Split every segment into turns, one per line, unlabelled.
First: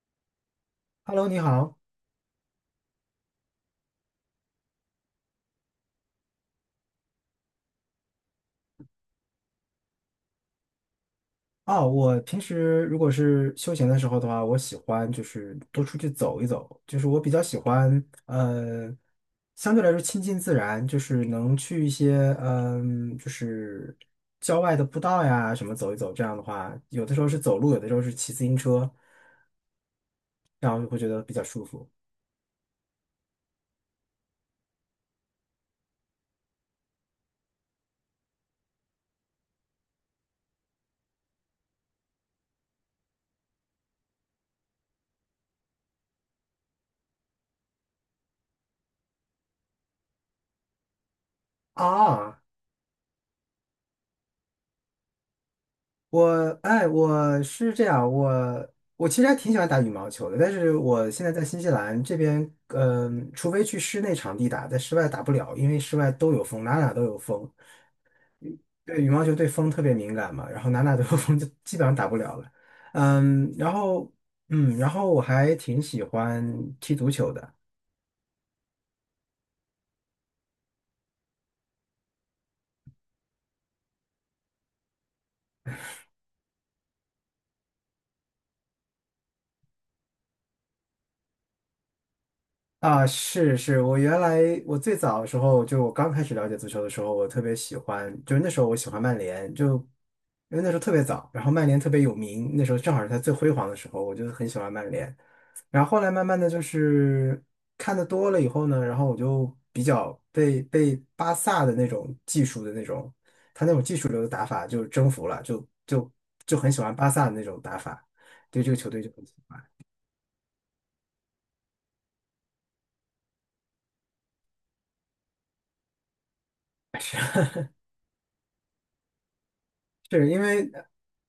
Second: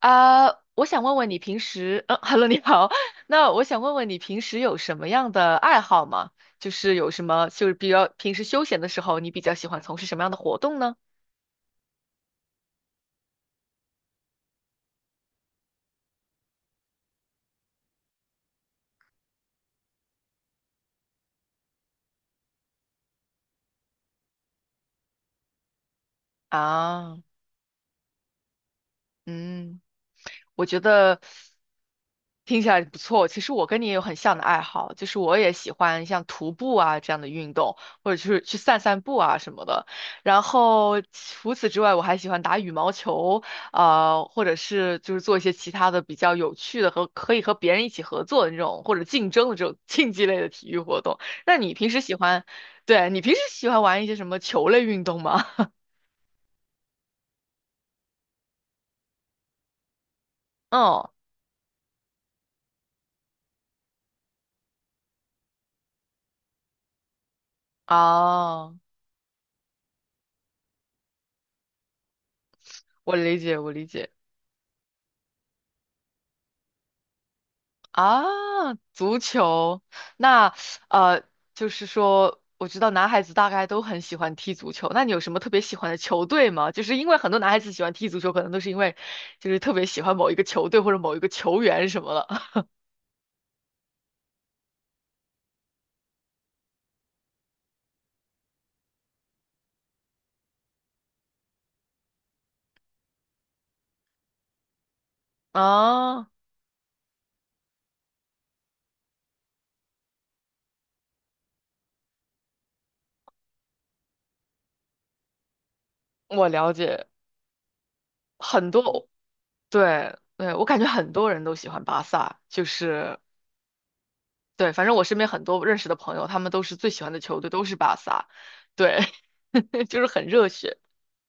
啊，我想问
Hello，
问你
你
平
好。
时，Hello，你好。那我想问问你平时有什么样的爱好吗？就是有什么，就是比较平时休闲的时候，你比较喜欢从事什么样的活动呢？
哦，我平时如果是休闲的时候的话，我喜欢就是多出去走一走，就是我比较喜欢，相对来说亲近自然，就是能去一些，就是郊外的步道呀什么走一走。这样的话，有的时
啊
候是走路，有的时候是骑自行车，
嗯，我
这
觉
样就会觉
得
得比较舒服
听起来不错。其实我跟你也有很像的爱好，就是我也喜欢像徒步啊这样的运动，或者就是去散散步啊什么的。然后除此之外，我还喜欢打羽毛球，啊，或者是就是做一些其他的比较有趣的和可以和别人一起合作的那种，或者竞争的这种竞技类的体育活动。那你平时喜
啊。
欢，对，你平时喜欢玩一些什么球类运动吗？
我哎，我是这样，我其实还挺喜欢打羽毛球的，但是
嗯，
我现在在新西兰这边，除非去室内场地打，在室外打不了，因为室外都有风，哪哪都有风。
啊，
对，羽毛球对风特别敏感嘛，然后哪哪都有风，就基本上打不了了。
我理
嗯，
解，我
然
理解。
后嗯，然后我还挺喜欢踢足球的。
啊，足球，那呃，就是说，我知道男孩子大概都很喜欢踢足球。那你有什么特别喜欢的球队吗？就是因为很多男孩子喜欢踢足球，可能都是因为就是特别喜欢某一个球队或者某一个球员什么的。
啊，是是，我原来我最早的时候，就我刚开始了解足球的时候，我特别喜欢，就是那时候我喜欢曼联，就因为那时候特别早，然后曼联特别有名，那时候正好是他最辉煌的时候，我就很喜欢曼联。然后后来慢
啊，
慢的就是看的多了以后呢，然后我就比较被巴萨的那种技术的那种，他那种技术流的打法就征服了，就
我
就很
了
喜欢
解，
巴萨的那种打法，对
很
这个球队
多，
就很喜欢。
对对，我感觉很多人都喜欢巴萨，就是对，反正我身边很多认识的朋友，他们都是最喜欢的球队都是巴萨，对，就是很
是因
热
为
血。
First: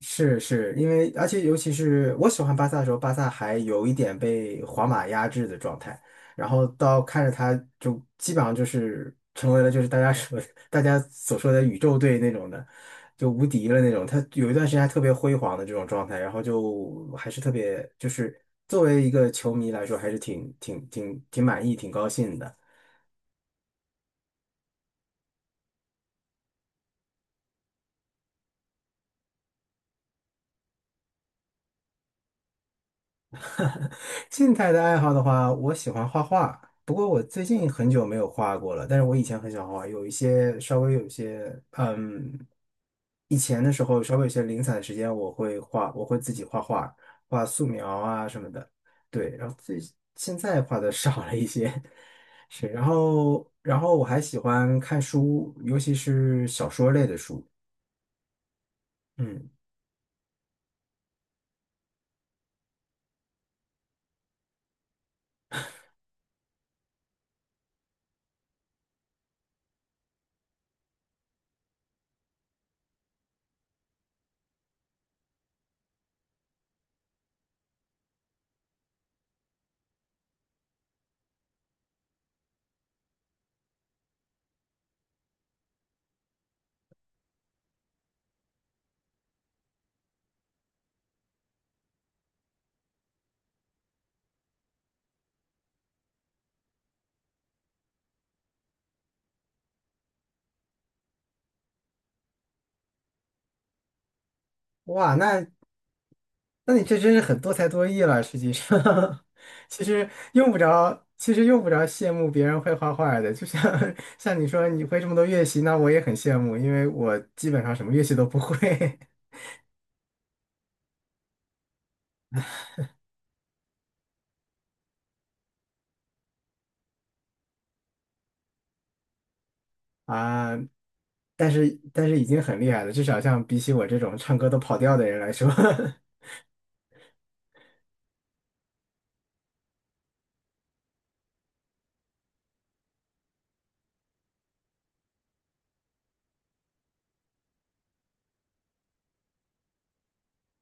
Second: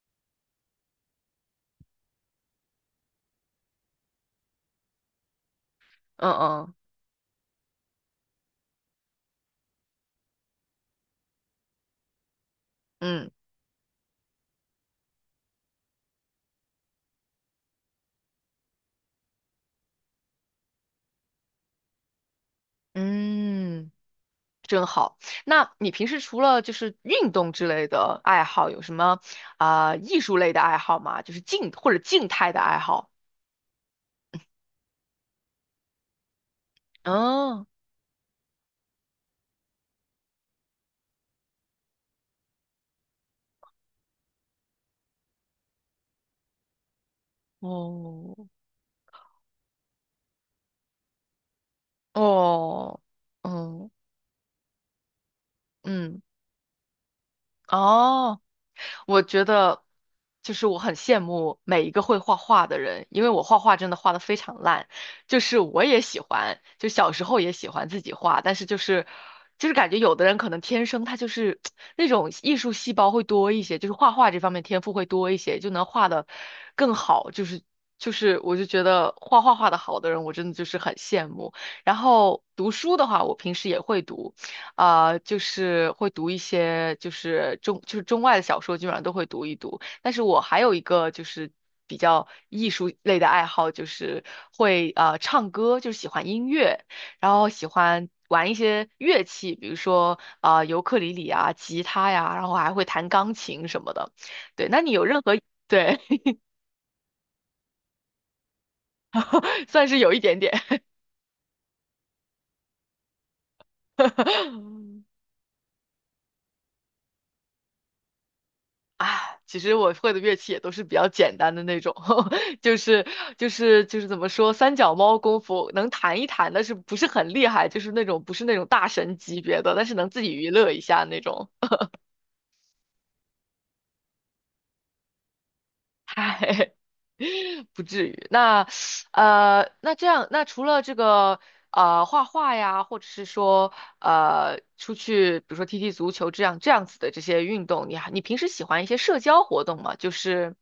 是是因为，而且尤其是我喜欢巴萨的时候，巴萨还有一点被皇马压制的状态，
嗯
然后
嗯
到看着他就基本上就是成为了就是大家说 大家所说的宇宙队那种的，
嗯。
就无敌了那种。他有一段时间还特别辉煌的这种状态，然后就还是特别就是作为一个球迷来说，还是挺满意、挺高兴的。
嗯，真好。那你平时除了就是运动之类的爱好，有什么啊、艺术类的爱好吗？就是静或者静态的爱好？
静态的爱好的话，我喜欢画画，不过我最
嗯，
近很久没有画过了。但是我以前很喜欢画画，有一些稍微有一些，嗯，以前的时候稍微有些零散的时间，我会画，我会自己画画，画素描啊
哦，
什么的。对，然后最现在画的 少了一些，是，然
哦，
后然
嗯
后我还喜欢看书，尤其
嗯，
是小说类的书。
哦。我觉
嗯，
得就是我很羡慕每一个会画画的人，因为我画画真的画的非常烂，就是我也喜欢，就小时候也喜欢自己画，但是就是感觉有的人可能天生他就是那种艺术细胞会多一些，就是画画这方面天赋会多一些，就能画的更好，就是我就觉得画画画的好的人，我真的就是很羡慕。然后读书的话，我平时也会读。啊、就是会读一些就是中外的小说，基本上都会读一读。但是我还有一个就是比较艺术类的爱好，就是会唱歌，就是喜欢音乐，然后喜欢玩一些乐器，比如说啊、尤克里里啊、吉他呀，然后还会弹钢琴什么的。对，那你有
哇，
任何
那
对
那你这真是很多才多艺了，实际上，其
算是
实
有一点
用
点
不着，其实用不着羡慕别人会画画的。就像 像你说你会这 么多乐器，那我也很羡慕，因为我基本上什么乐器都不会
啊，其实我会的乐器也都是比较简单的那种，就是就是怎么说，三脚猫功夫能弹一弹，但是不是很厉害，就是那种不是那种大神级别的，但是 能自己娱
啊。
乐一下那种。
但是但是已经很厉害了，至少像比起我这种唱歌都跑调的人来说，
嗨，不至于。那那这样，那除了这个画画呀，或者是说出去，比如说踢踢足球这样子的这些运动，你平时喜欢一些社交活动吗？就是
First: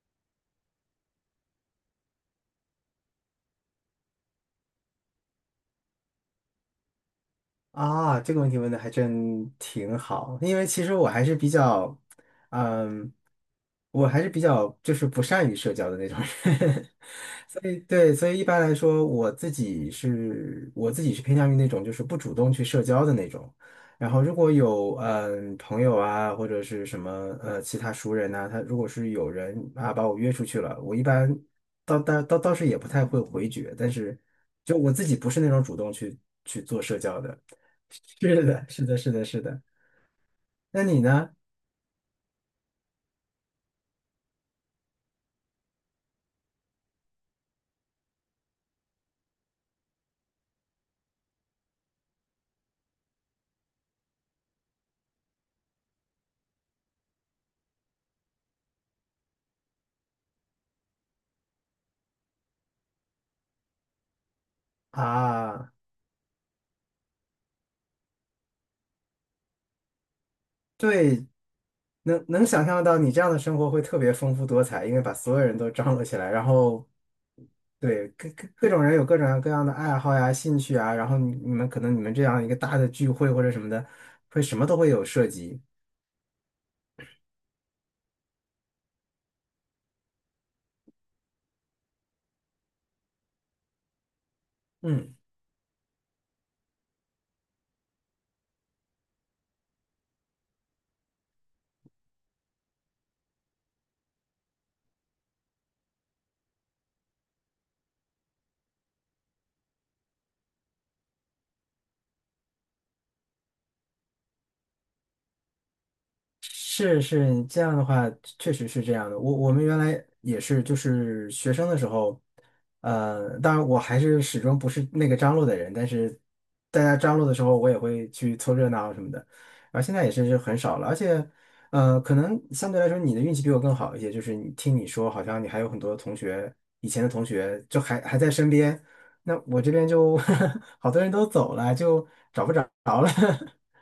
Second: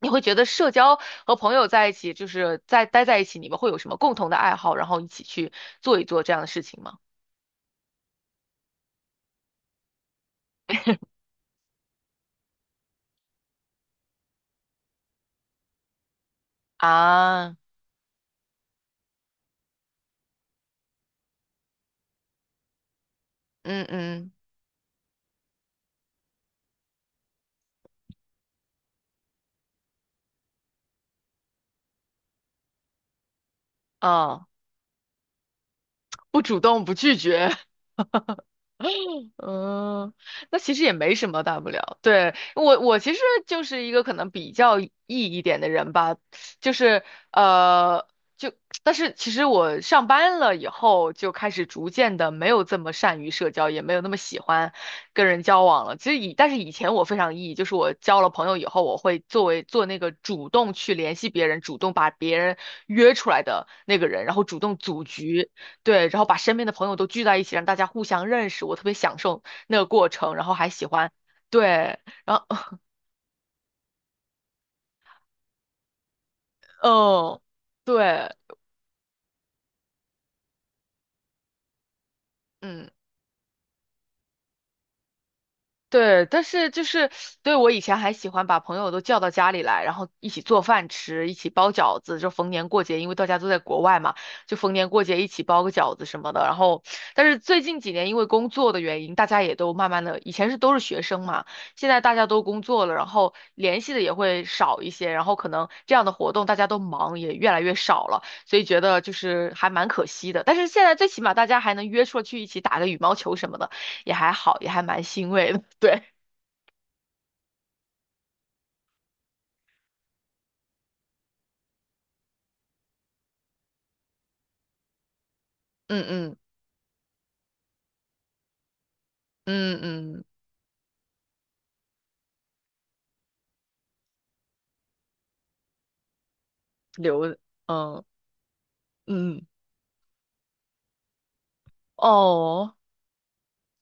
你会觉得社交和朋友在一起，就待在一起，你们会有什么共同的爱好，然后一起去做一做这样的事情吗？
啊，这个问题问的还真挺好，因为其实我还是比较，嗯，我还是比较就是不善于社交的那种人，
啊，
所以对，所以一般来说，我自己是偏向于那种就是不主动去社交的那种，
嗯
然后
嗯，
如果有嗯朋友啊或者是什么其他熟人呐、他如果是有人啊把我约出去了，我一般倒是也不太会回绝，但是
啊，
就我自己不是那种主动去
不主
去做
动，不
社
拒
交的。
绝。
是的，是的，是的，是的。
嗯，那其实
那
也
你
没什
呢？
么大不了。对,我其实就是一个可能比较 E 一点的人吧，就是呃，就但是其实我上班了以后，就开始逐渐的没有这么善于社交，也没有那么喜欢跟人交往了。其实以但是以前我非常 E，就是我交了朋友以后，我会作为做那个主动去联系别人，主动把别人约出来的那个人，然后主动组局。
啊，
对，然后把身边的朋友都聚在一起，让大家互相认识，我特别享受那个过程，然后还喜欢，
对，
对，
能
然后
能想象到你这样的生活会特别丰富多彩，因为把所有人都张罗起来，然 后
嗯，
对
对，
各种人有各种各样的爱好呀、兴趣啊，然后你们可能你们这样一个大的
嗯。
聚会或者什么的，会什么都会有涉及。
对，但是就是，对，我以前还喜欢把朋友都叫到家里来，然后一起做饭吃，一起包饺子，就逢年过节，因为大家都在国外嘛，就逢年过
嗯。
节一起包个饺子什么的。然后，但是最近几年因为工作的原因，大家也都慢慢的，以前是都是学生嘛，现在大家都工作了，然后联系的也会少一些，然后可能这样的活动大家都忙，也越来越少了，所以觉得就是还蛮可惜的。但是现在最起码大家还能约出去一起打个羽毛球什么的。也还好，也还蛮欣慰的。对，
是是，你这样的话确实是这样的。我们原来也是，就是学生的时候，当然我还是始终不是那个张罗的人，但
嗯
是
嗯
大家张罗的时候，我也会去凑热闹什么的。
嗯
然后现在也
嗯，
是就很少了，而且，可能相对来说你的运气比我更好一些，就是你听你说，好像你还有很多同学，以前的同
留，
学就还
嗯
还在身边，那
嗯，
我这边就 好多人都走了，就找不着
哦。
了，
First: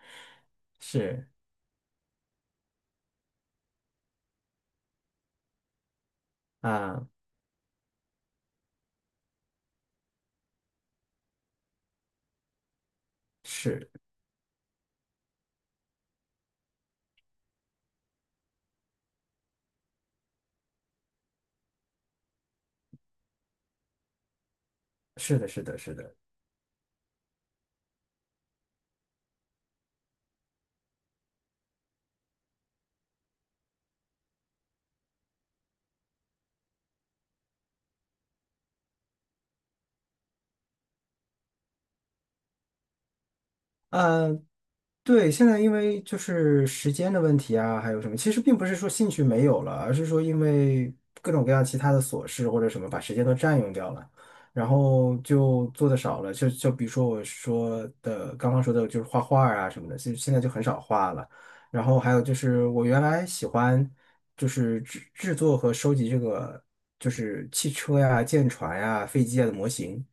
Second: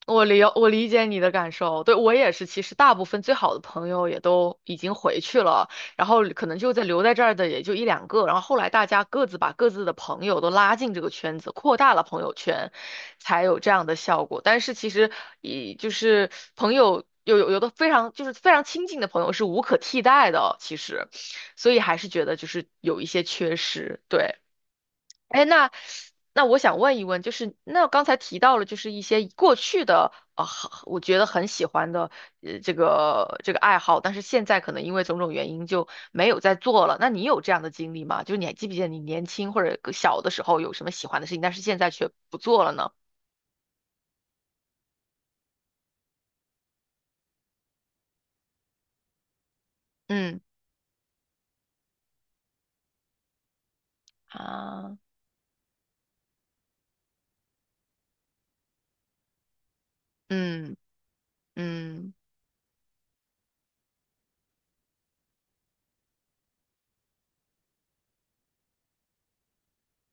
我理我 理解你
是。
的感受，对，我也是。其实大部分最好的朋友也都已经回去了，然后可能就在留
啊，
在这儿的也就一两个。然后后来大家各自把各自的朋友都拉进这个圈子，扩大了朋友圈，才有这样
是，
的效果。但是其实以就是朋友有的非常就是非常亲近的朋友是无可替代的，其实，所以还是觉得就是有一些缺失，对。
是
哎，
的，是
那
的，是的，
那我想问一问，就是那刚才提到了，就是一些过去的啊、我觉得很喜欢的这个爱好，但是现在可能因为种种原因就没有再做了。那你有这样的经历吗？就是你还记不记得你年轻或者小的时候有什么喜欢的事情，但是现在却不做了呢？
呃，对，现在因为就是时间的问题啊，还有什么，其实并不是说兴趣没有了，而是说因
嗯
为各种各样其他的琐事或者什么把时间都占用掉了，然
啊，
后就做的少了，就比如说我说的刚刚说的就是画画啊什么的，就现在就很
嗯
少画了，然后还
嗯
有就是我原来喜欢就是制作和收集这个就是汽车呀、舰船呀、飞机呀的模型。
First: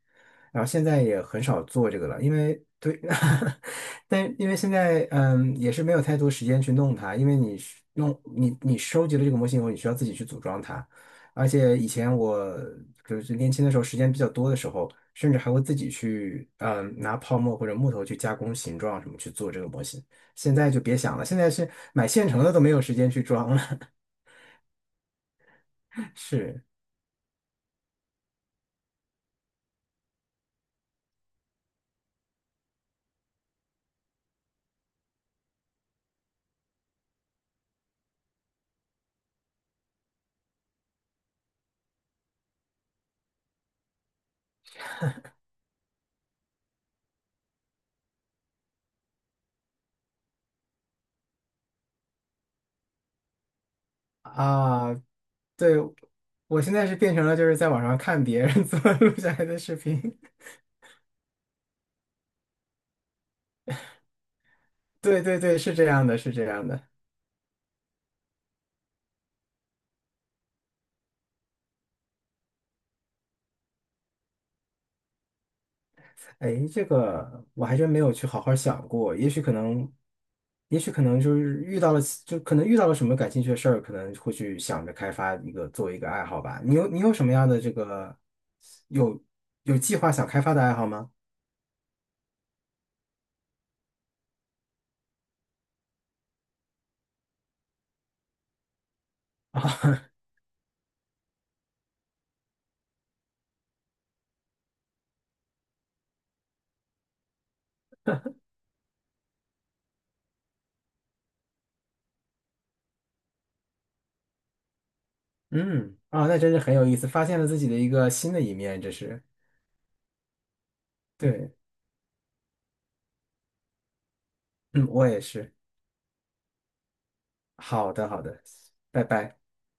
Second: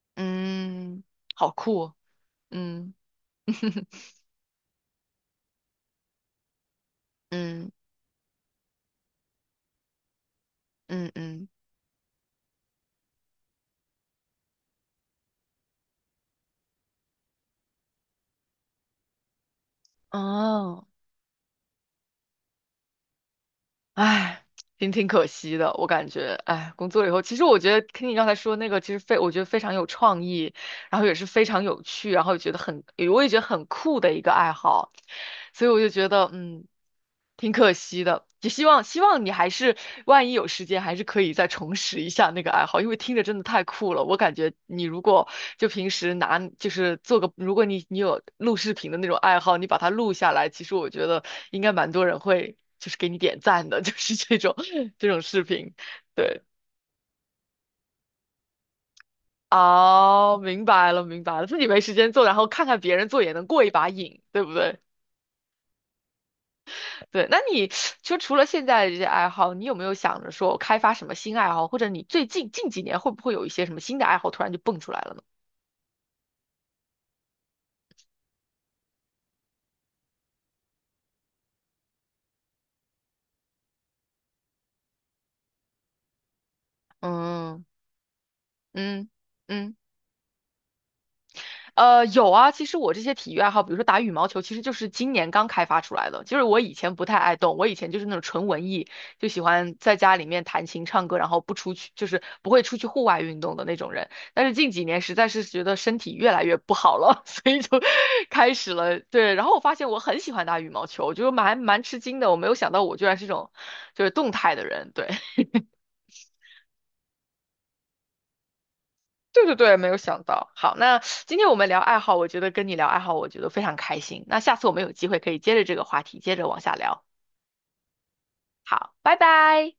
然后现在
嗯，
也很
好
少
酷
做
哦，
这个了，因为
嗯
对，但因为现在也是没有太多时间去弄它，因为你
嗯
是弄你收集了这个模型以后，你需要自己去组装它，
嗯嗯，
而且以前我就是年轻的时候时间比较多的时候，甚至还会自己去拿泡沫或者木头去加工形状什么去做这个模型，现在就
哦
别想了，现在是买现成的都没有时间去装了，
唉，挺可惜的，我感 觉，
是。
唉，工作以后，其实我觉得听你刚才说那个，其实非，我觉得非常有创意，然后也是非常有趣，然后觉得很，我也觉得很酷的一个爱好，所以我就觉得，嗯，挺可惜的。也希望你还是，万一有时间，还是可以再重拾一下那个爱好，因为听着真的太酷了。我感觉你如果就平时拿，就是做个，如果你有录视频的那种爱好，你把它录下来，其实我觉得应该蛮多人会，就是给你点赞的，就是这种
啊，
这种视频，
对，
对。
我现在是变成了就是在网上看别人 怎么录下来的视频。
哦，明白了，明白了，自己没时间做，然后看看别人做也能过一把瘾，对不对？
对对对，是这样的，是这样的。
对，那你就除了现在的这些爱好，你有没有想着说开发什么新爱好，或者你最近近几年会不会有一些什么新的爱好突然就蹦出来了呢？
哎，这个我还真没有去好好想过，也许可能，也许可能就是遇到了，就可能遇到了什么感兴趣的事儿，可能会去想着开发一个做一个爱好吧。你有什么样的
嗯
这个
嗯
有
嗯。
有计划想开发的爱好吗？
呃，有啊，其实我这些体育爱好，比如说打羽毛球，其实就是今年刚开发出来的。就是我以前不太爱动，我以前就是那种纯文艺，就喜欢在
啊，
家里面弹琴唱歌，然后不出去，就是不会出去户外运动的那种人。但是近几年实在是觉得身体越来越不好了，所以就开始了。对，然后我发现我很喜欢打羽毛球，我就蛮吃惊的，我没有想到我居然是这种就是动态的人。对，
嗯，啊，那真是很有意思，发现了自己的一个新的一面，这是。
对对对，没有想到。好，那今天
对，
我们聊爱好，我觉得跟你聊爱好，我觉得非常开心。那下次我们
嗯，
有机
我
会
也
可以接
是。
着这个话题，接着往下聊。
好的，好的，
好，
拜
拜
拜。
拜。